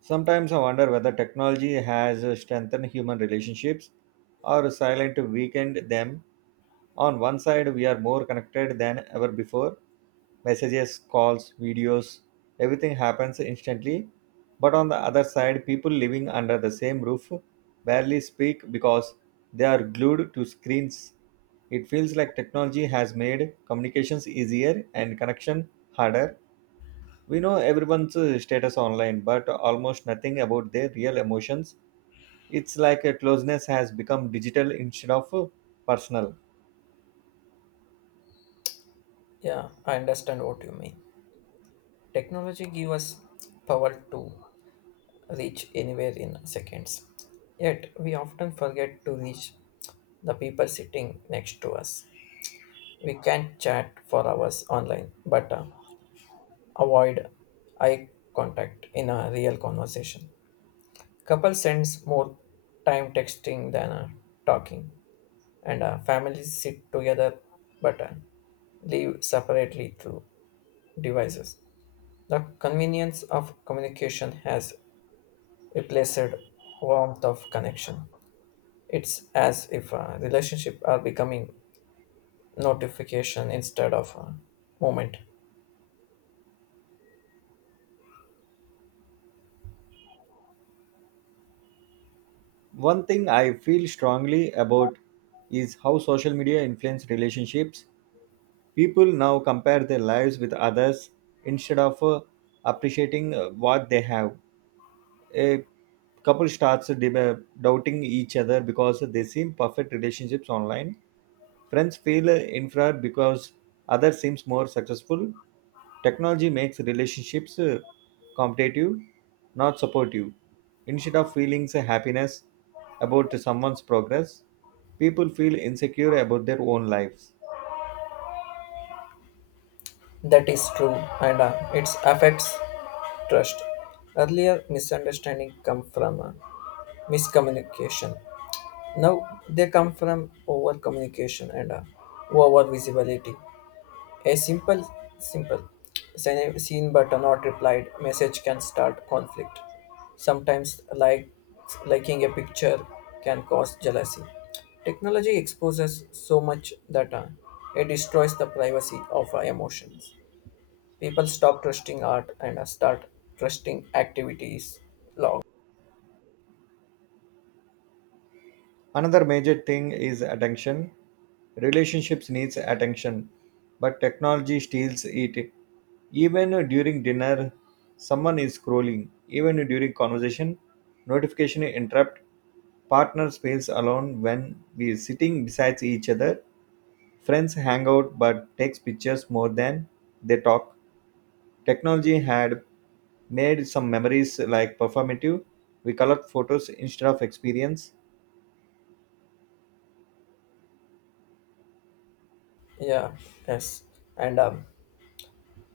Sometimes I wonder whether technology has strengthened human relationships or silently weakened them. On one side, we are more connected than ever before. Messages, calls, videos, everything happens instantly. But on the other side, people living under the same roof barely speak because they are glued to screens. It feels like technology has made communications easier and connection harder. We know everyone's status online, but almost nothing about their real emotions. It's like a closeness has become digital instead of personal. Yeah, I understand what you mean. Technology gives us power to reach anywhere in seconds. Yet, we often forget to reach the people sitting next to us. We can chat for hours online, but avoid eye contact in a real conversation. Couple spends more time texting than talking, and families sit together but live separately through devices. The convenience of communication has replaced warmth of connection. It's as if relationships are becoming notification instead of moment. One thing I feel strongly about is how social media influence relationships. People now compare their lives with others instead of appreciating what they have. A couple starts doubting each other because they seem perfect relationships online. Friends feel inferior because other seems more successful. Technology makes relationships competitive, not supportive. Instead of feeling happiness about someone's progress, people feel insecure about their own lives. That is true, and it affects trust. Earlier misunderstanding come from miscommunication. Now they come from over communication and over visibility. A simple, seen but not replied message can start conflict. Sometimes, like liking a picture can cause jealousy. Technology exposes so much data, it destroys the privacy of our emotions. People stop trusting art and start trusting activities. Log. Another major thing is attention. Relationships needs attention, but technology steals it. Even during dinner, someone is scrolling. Even during conversation, notification interrupt. Partners feels alone when we are sitting beside each other. Friends hang out but takes pictures more than they talk. Technology had made some memories like performative. We collect photos instead of experience. Yeah, yes. And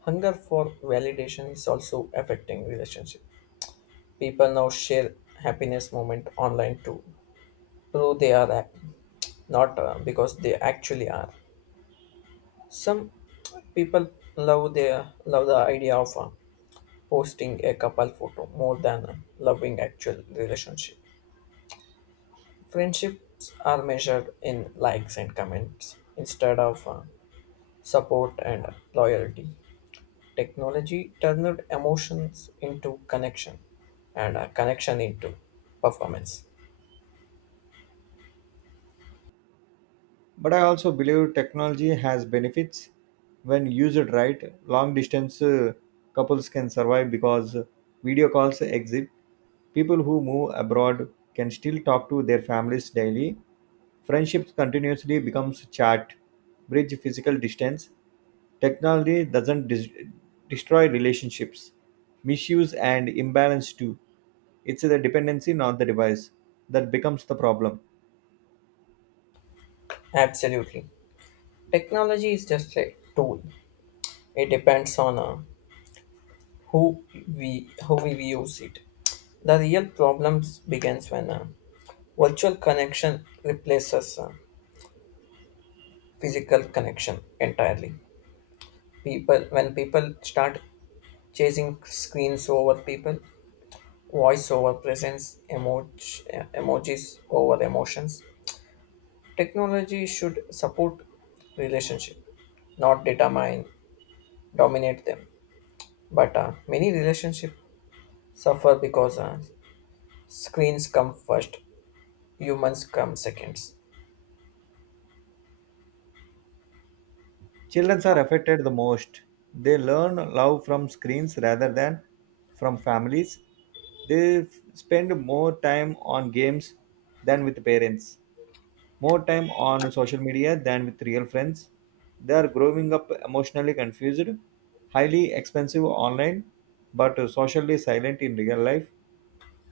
hunger for validation is also affecting relationship. People now share happiness moment online too. True they are act, not because they actually are. Some people love the idea of posting a couple photo more than loving actual relationship. Friendships are measured in likes and comments instead of support and loyalty. Technology turned emotions into connection and connection into performance. But I also believe technology has benefits when used right. Long distance couples can survive because video calls exist. People who move abroad can still talk to their families daily. Friendships continuously becomes chat, bridge physical distance. Technology doesn't destroy relationships. Misuse and imbalance do. It's the dependency, not the device, that becomes the problem. Absolutely. Technology is just a tool. It depends on who we how we use it. The real problems begins when a virtual connection replaces a physical connection entirely. People start chasing screens over people, voice over presence, emojis over emotions. Technology should support relationship, not determine dominate them. But many relationship suffer because screens come first humans come seconds. Children are affected the most. They learn love from screens rather than from families. They spend more time on games than with parents, more time on social media than with real friends. They are growing up emotionally confused, highly expensive online, but socially silent in real life.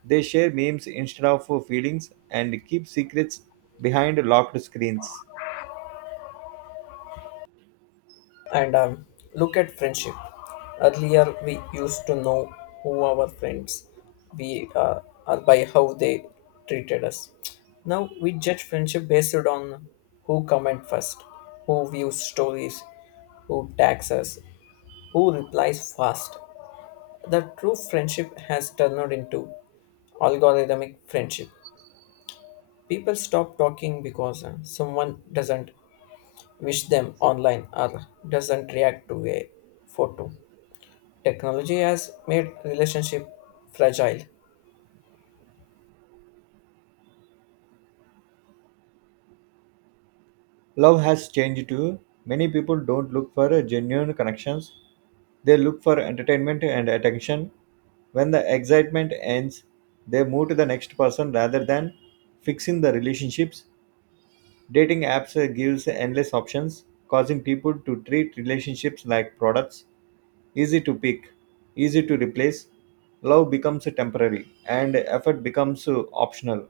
They share memes instead of feelings and keep secrets behind locked screens. And look at friendship. Earlier, we used to know who our friends we are by how they treated us. Now we judge friendship based on who comment first, who views stories, who tags us, who replies fast. The true friendship has turned into algorithmic friendship. People stop talking because someone doesn't wish them online or doesn't react to a photo. Technology has made relationship fragile. Love has changed too. Many people don't look for genuine connections, they look for entertainment and attention. When the excitement ends, they move to the next person rather than fixing the relationships. Dating apps gives endless options, causing people to treat relationships like products, easy to pick, easy to replace. Love becomes temporary and effort becomes optional.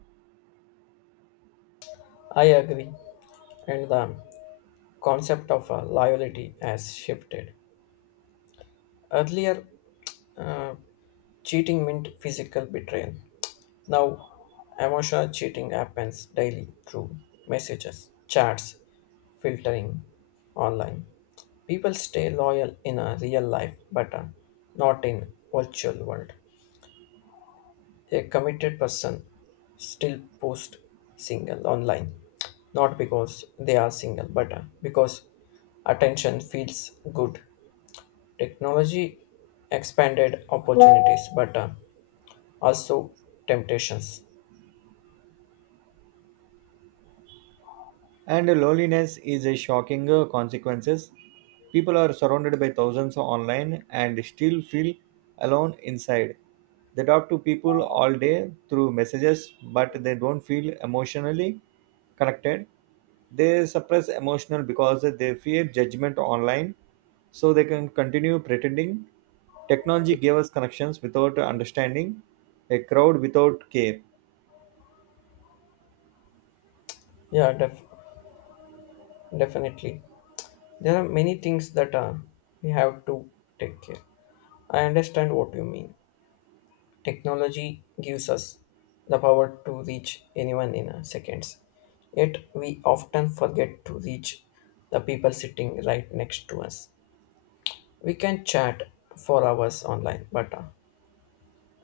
I agree, and the concept of loyalty has shifted. Earlier, uh, cheating meant physical betrayal. Now, emotional cheating happens daily through messages, chats, filtering, online. People stay loyal in a real life, but not in virtual world. A committed person still post single online not because they are single but because attention feels good. Technology expanded opportunities but also temptations. And loneliness is a shocking consequences. People are surrounded by thousands online and still feel alone inside. They talk to people all day through messages, but they don't feel emotionally connected. They suppress emotional because they fear judgment online, so they can continue pretending. Technology gave us connections without understanding, a crowd without care. yeah def- Definitely there are many things that we have to take care. I understand what you mean. Technology gives us the power to reach anyone in seconds. Yet we often forget to reach the people sitting right next to us. We can chat for hours online, but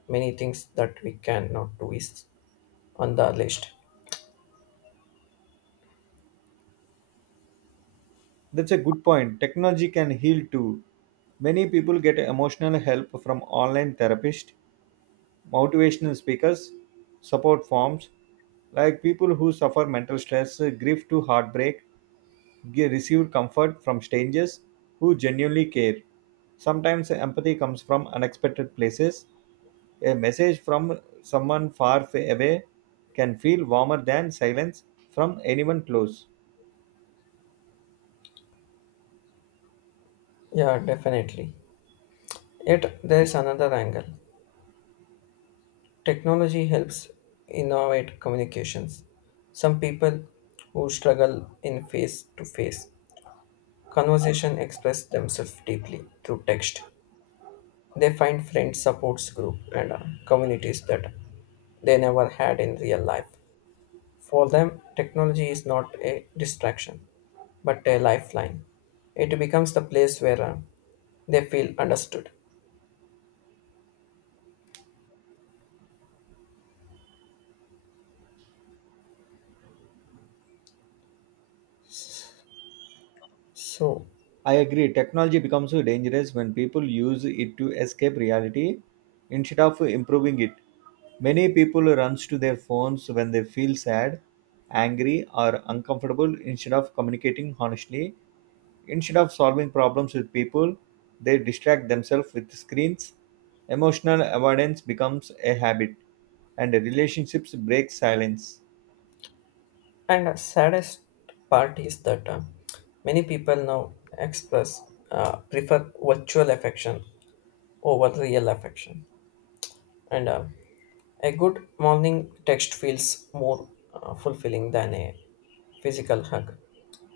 many things that we cannot do is on the list. That's a good point. Technology can heal too. Many people get emotional help from online therapists, motivational speakers, support forms, like people who suffer mental stress, grief to heartbreak, receive comfort from strangers who genuinely care. Sometimes empathy comes from unexpected places. A message from someone far away can feel warmer than silence from anyone close. Yeah, definitely. Yet there's another angle. Technology helps innovate communications. Some people who struggle in face to face conversation express themselves deeply through text. They find friends, supports group, and communities that they never had in real life. For them, technology is not a distraction, but a lifeline. It becomes the place where they feel understood. So, I agree. Technology becomes so dangerous when people use it to escape reality instead of improving it. Many people run to their phones when they feel sad, angry, or uncomfortable instead of communicating honestly. Instead of solving problems with people, they distract themselves with screens. Emotional avoidance becomes a habit, and relationships break silence. and the saddest part is that many people now express prefer virtual affection over real affection. And a good morning text feels more fulfilling than a physical hug.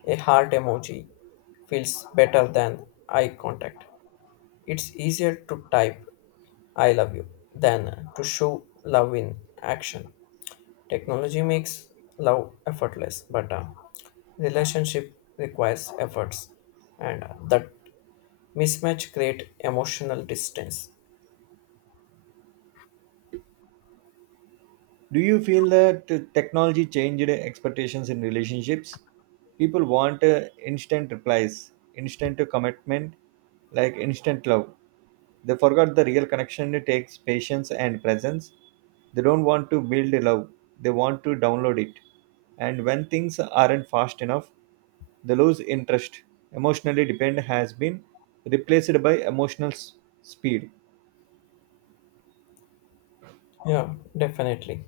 A heart emoji feels better than eye contact. It's easier to type I love you than to show love in action. Technology makes love effortless, but relationship requires efforts, and that mismatch create emotional distance. Do you feel that technology changed expectations in relationships? People want instant replies, instant commitment, like instant love. They forgot the real connection takes patience and presence. They don't want to build love, they want to download it. And when things aren't fast enough, they lose interest. Emotionally depend has been replaced by emotional speed. Yeah, definitely.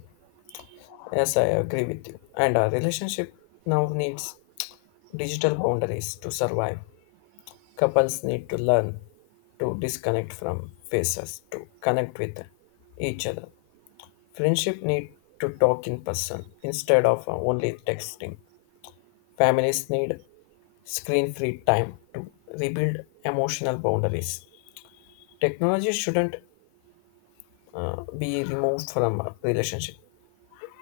Yes, I agree with you. And our relationship now needs digital boundaries to survive. Couples need to learn to disconnect from faces to connect with each other. Friendship need to talk in person instead of only texting. Families need screen-free time to rebuild emotional boundaries. Technology shouldn't be removed from a relationship.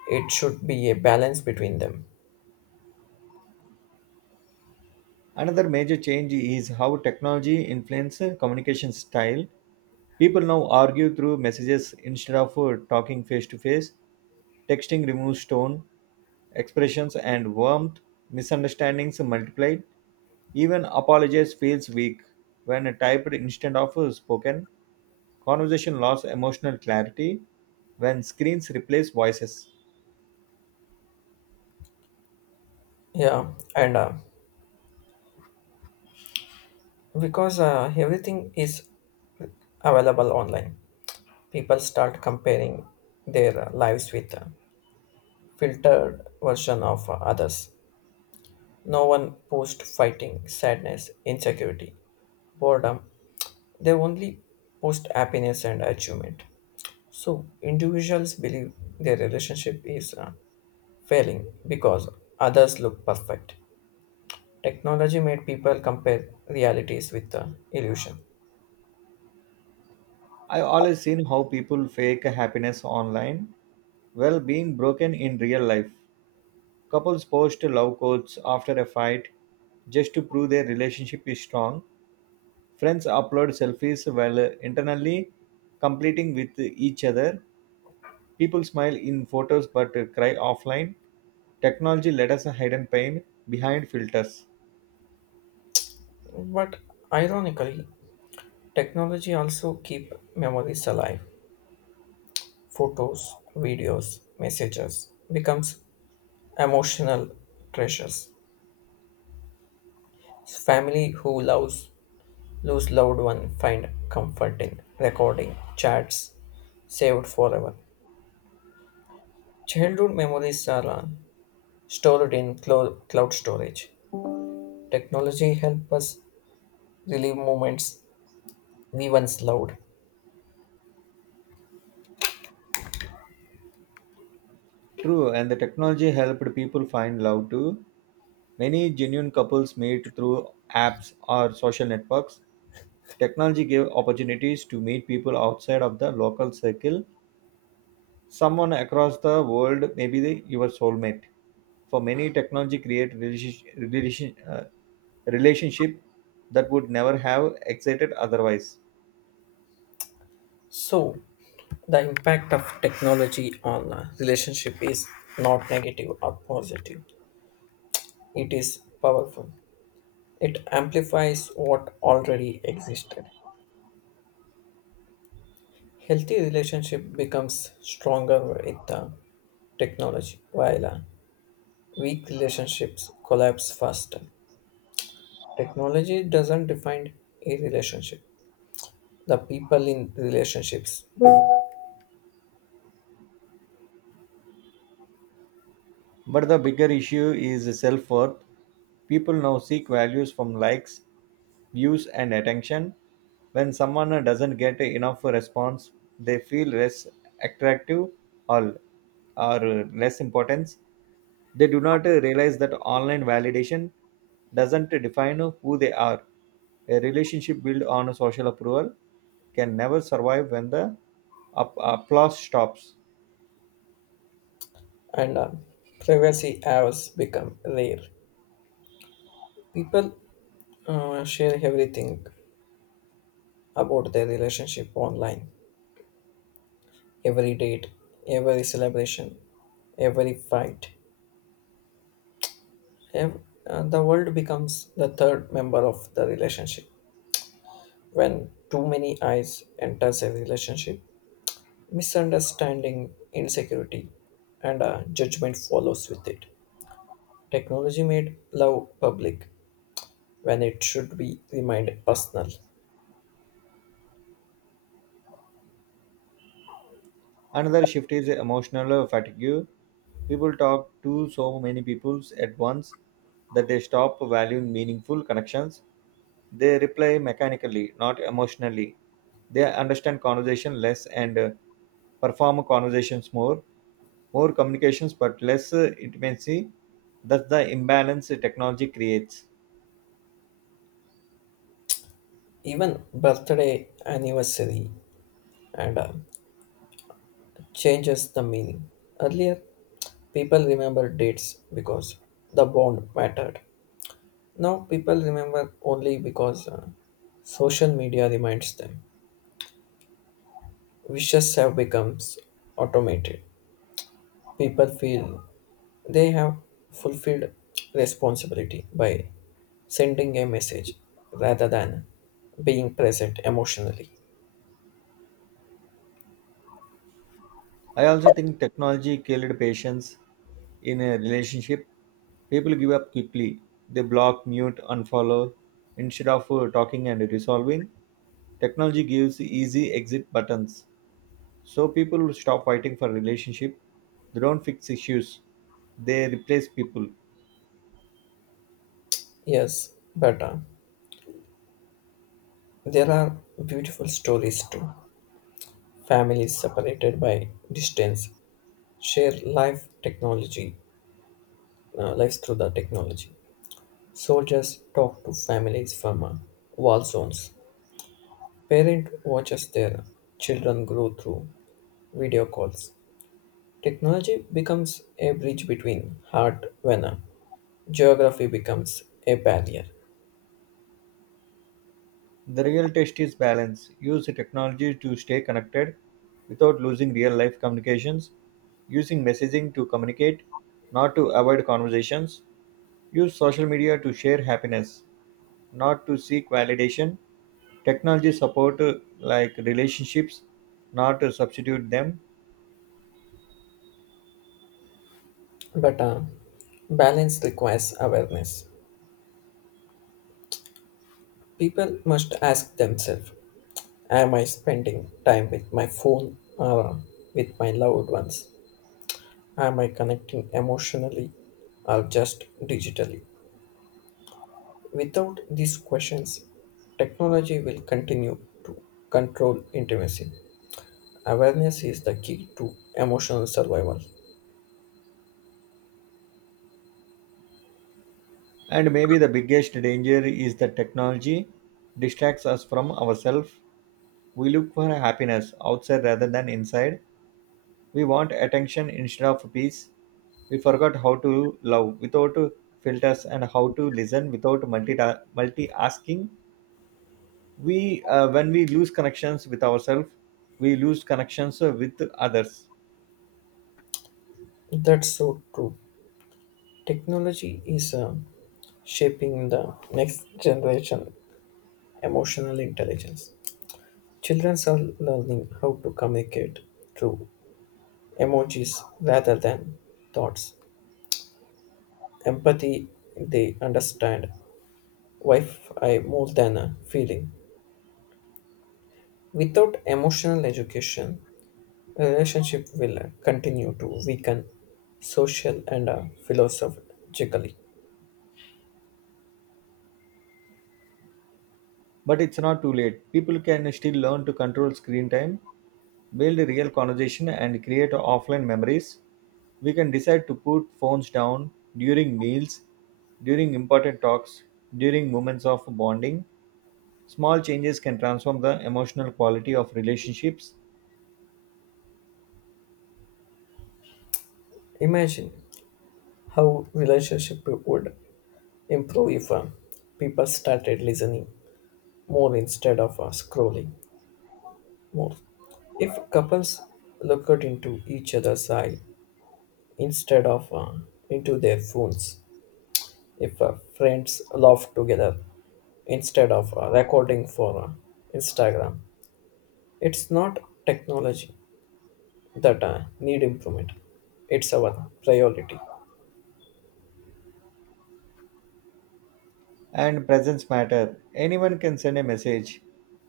It should be a balance between them. Another major change is how technology influences communication style. People now argue through messages instead of talking face to face. Texting removes tone, expressions, and warmth. Misunderstandings multiplied. Even apologies feels weak when typed instead of spoken. Conversation lost emotional clarity when screens replace voices. Yeah, and because everything is available online, people start comparing their lives with a filtered version of others. No one post fighting sadness insecurity boredom, they only post happiness and achievement, so individuals believe their relationship is failing because others look perfect. Technology made people compare realities with the illusion. I always seen how people fake happiness online while being broken in real life. Couples post love quotes after a fight just to prove their relationship is strong. Friends upload selfies while internally competing with each other. People smile in photos but cry offline. Technology let us hidden pain behind filters. But ironically, technology also keep memories alive. Photos, videos, messages becomes emotional treasures. Family who loves lose loved one find comfort in recording chats saved forever. Childhood memories are cloud storage. Technology help us relive moments we once loved. True, and the technology helped people find love too. Many genuine couples meet through apps or social networks. Technology gave opportunities to meet people outside of the local circle. Someone across the world may be your soulmate. For many, technology create relationship that would never have existed otherwise. So, the impact of technology on a relationship is not negative or positive. It is powerful. It amplifies what already existed. Healthy relationship becomes stronger with the technology, while weak relationships collapse faster. Technology doesn't define a relationship. The people in relationships do, But the bigger issue is self worth. People now seek values from likes, views, and attention. When someone doesn't get enough response, they feel less attractive or, or less importance. They do not realize that online validation doesn't define who they are. A relationship built on social approval can never survive when the applause stops. and privacy has become rare. People share everything about their relationship online. Every date, every celebration, every fight, ev- the world becomes the third member of the relationship. When too many eyes enters a relationship, misunderstanding, insecurity, and judgment follows with it. Technology made love public when it should be remained personal. Another shift is emotional fatigue. People talk to so many people at once that they stop valuing meaningful connections. They reply mechanically, not emotionally. They understand conversation less and perform conversations more. More communications but less intimacy. That's the imbalance technology creates. Even birthday, anniversary, and changes the meaning. Earlier, people remember dates because the bond mattered. Now people remember only because social media reminds them. Wishes have become automated. People feel they have fulfilled responsibility by sending a message rather than being present emotionally. I also think technology killed patience in a relationship. People give up quickly. They block, mute, unfollow instead of talking and resolving. Technology gives easy exit buttons. So people will stop fighting for relationship. They don't fix issues. They replace people. Yes, but there are beautiful stories too. Families separated by distance share life technology, lives through the technology. Soldiers talk to families from war zones. Parent watches their children grow through video calls. Technology becomes a bridge between heart when geography becomes a barrier. The real test is balance. Use the technology to stay connected without losing real life communications. Using messaging to communicate, not to avoid conversations. Use social media to share happiness, not to seek validation. Technology support like relationships, not to substitute them. But balance requires awareness. People must ask themselves, am I spending time with my phone or with my loved ones? Am I connecting emotionally or just digitally? Without these questions, technology will continue to control intimacy. Awareness is the key to emotional survival. And maybe the biggest danger is that technology distracts us from ourselves. We look for happiness outside rather than inside. We want attention instead of peace. We forgot how to love without filters and how to listen without multi-asking. We When we lose connections with ourselves, we lose connections with others. That's so true. Technology is shaping the next generation emotional intelligence. Children are learning how to communicate through emojis rather than thoughts. Empathy, they understand Wi-Fi more than a feeling. Without emotional education, relationship will continue to weaken social and philosophically. But it's not too late. People can still learn to control screen time, build real conversation, and create offline memories. We can decide to put phones down during meals, during important talks, during moments of bonding. Small changes can transform the emotional quality of relationships Imagine how relationship would improve if people started listening more instead of scrolling more. If couples looked into each other's eye instead of into their phones, if friends laugh together instead of recording for Instagram, it's not technology, that need improvement. It's our priority. and presence matter. Anyone can send a message,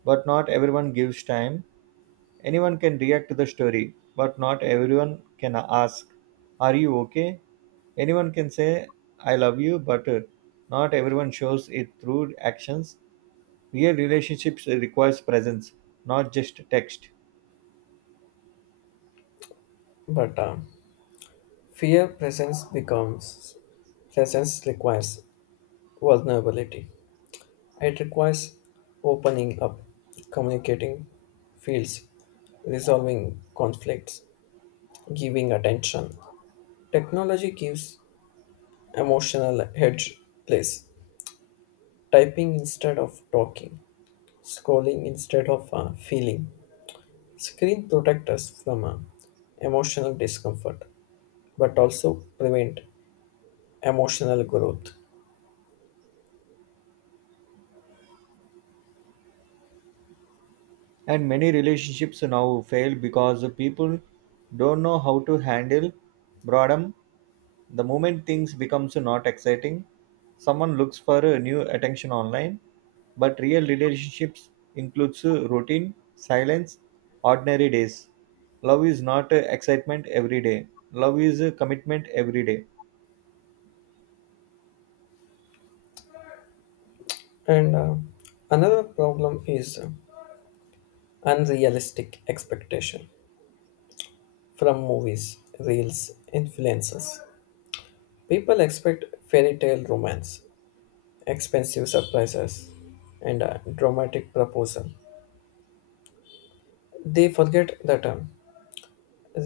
but not everyone gives time. Anyone can react to the story, but not everyone can ask, are you okay? Anyone can say, I love you, but not everyone shows it through actions. Real relationships requires presence, not just text. But fear presence becomes presence requires vulnerability. It requires opening up, communicating fields, resolving conflicts, giving attention. Technology gives emotional hedge place. Typing instead of talking, scrolling instead of feeling. Screen protect us from emotional discomfort, but also prevent emotional growth. And many relationships now fail because people don't know how to handle boredom. The moment things becomes not exciting, someone looks for a new attention online. But real relationships includes routine, silence, ordinary days. Love is not excitement every day. Love is commitment every day. And another problem is unrealistic expectation from movies, reels, influences. People expect fairy tale romance, expensive surprises, and a dramatic proposal. They forget that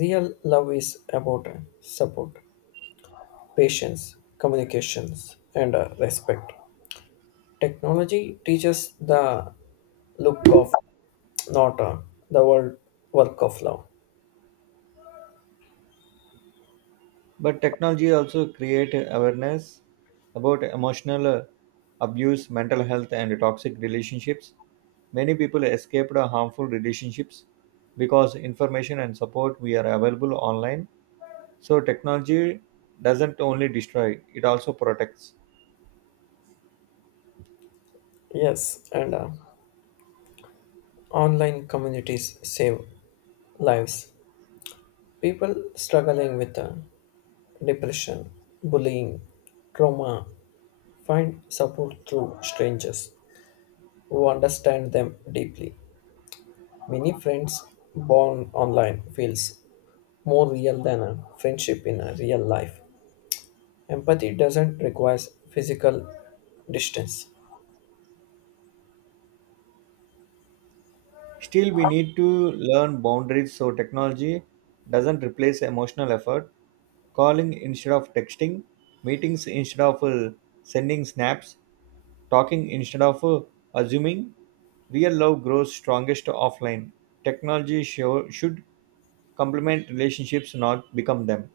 real love is about support, patience, communications, and respect. Technology teaches the look of, not the world work of love. But technology also create awareness about emotional abuse, mental health, and toxic relationships. Many people escaped harmful relationships because information and support we are available online. So technology doesn't only destroy, it also protects. Yes, and online communities save lives. People struggling with depression, bullying, trauma find support through strangers who understand them deeply. Many friends born online feels more real than a friendship in a real life. Empathy doesn't require physical distance. Still, we need to learn boundaries so technology doesn't replace emotional effort. Calling instead of texting, meetings instead of sending snaps, talking instead of assuming. Real love grows strongest offline. Technology should complement relationships, not become them.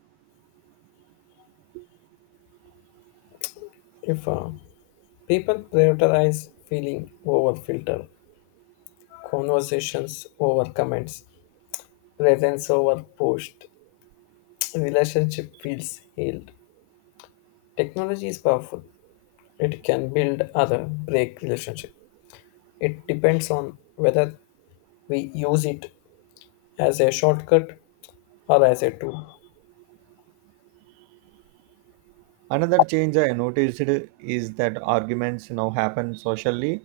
If people prioritize feeling over filter, conversations over comments, presence over post, relationship feels healed. Technology is powerful. It can build other break relationship. It depends on whether we use it as a shortcut or as a tool. Another change I noticed is that arguments now happen socially.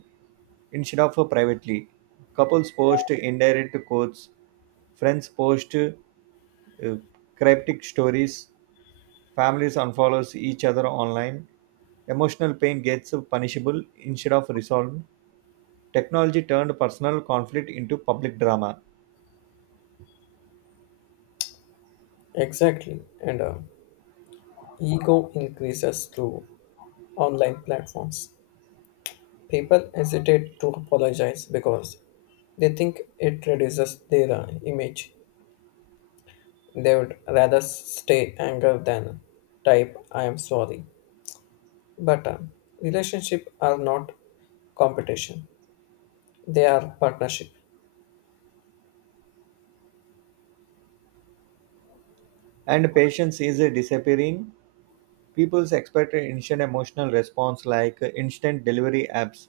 Instead of privately, couples post indirect quotes, friends post cryptic stories, families unfollows each other online. Emotional pain gets punishable instead of resolved. Technology turned personal conflict into public drama, Exactly. And ego increases through online platforms. People hesitate to apologize because they think it reduces their image. They would rather stay angry than type, I am sorry. But relationships are not competition, they are partnership. and patience is disappearing. People expect instant emotional response like instant delivery apps.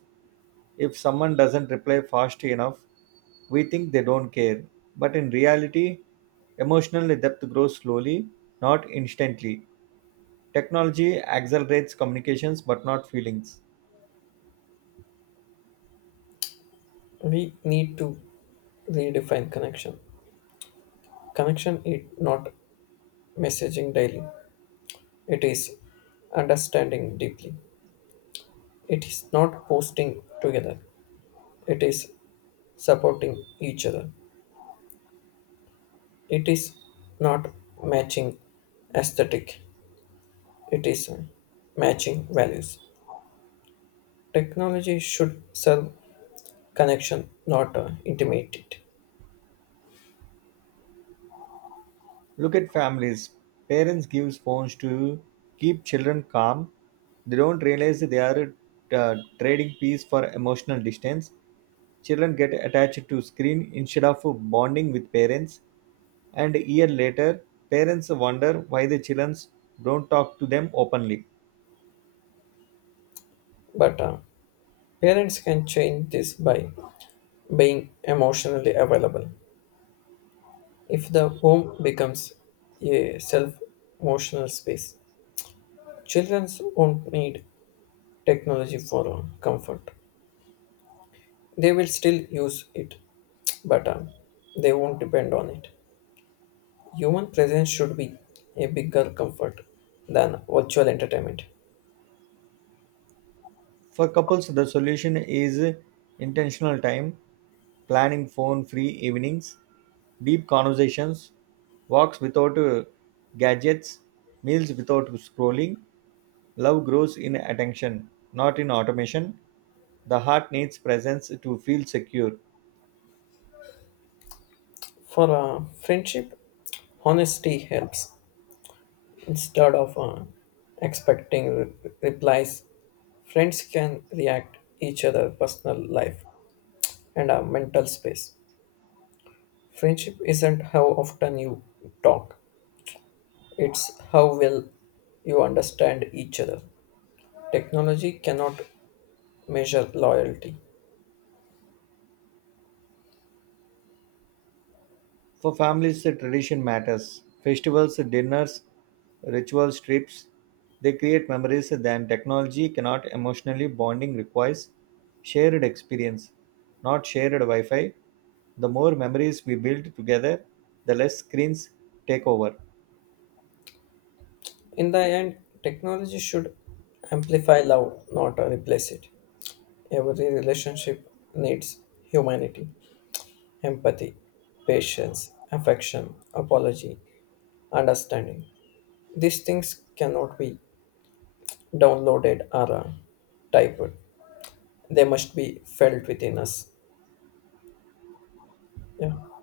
If someone doesn't reply fast enough, we think they don't care. But in reality, emotional depth grows slowly, not instantly. Technology accelerates communications but not feelings. We need to redefine connection. Connection is not messaging daily, it is understanding deeply. It is not posting together, it is supporting each other. It is not matching aesthetic, it is matching values. Technology should serve connection, not intimidate it. Look at families. Parents give phones to keep children calm. They don't realize they are trading peace for emotional distance. Children get attached to screen instead of bonding with parents, and a year later, parents wonder why the children don't talk to them openly. But parents can change this by being emotionally available. If the home becomes a self emotional space, children won't need technology for comfort. They will still use it, but they won't depend on it. Human presence should be a bigger comfort than virtual entertainment. For couples, the solution is intentional time, planning phone free evenings, deep conversations, walks without gadgets, meals without scrolling. Love grows in attention, not in automation. The heart needs presence to feel secure. For friendship, honesty helps. Instead of replies, friends can react each other personal life and our mental space. Friendship isn't how often you talk; it's how well you understand each other. Technology cannot measure loyalty. For families, the tradition matters. Festivals, dinners, rituals, trips, they create memories that technology cannot emotionally bonding requires shared experience, not shared Wi-Fi. The more memories we build together, the less screens take over. In the end, technology should amplify love, not replace it. Every relationship needs humanity, empathy, patience, affection, apology, understanding. These things cannot be downloaded or typed. They must be felt within us. Yeah.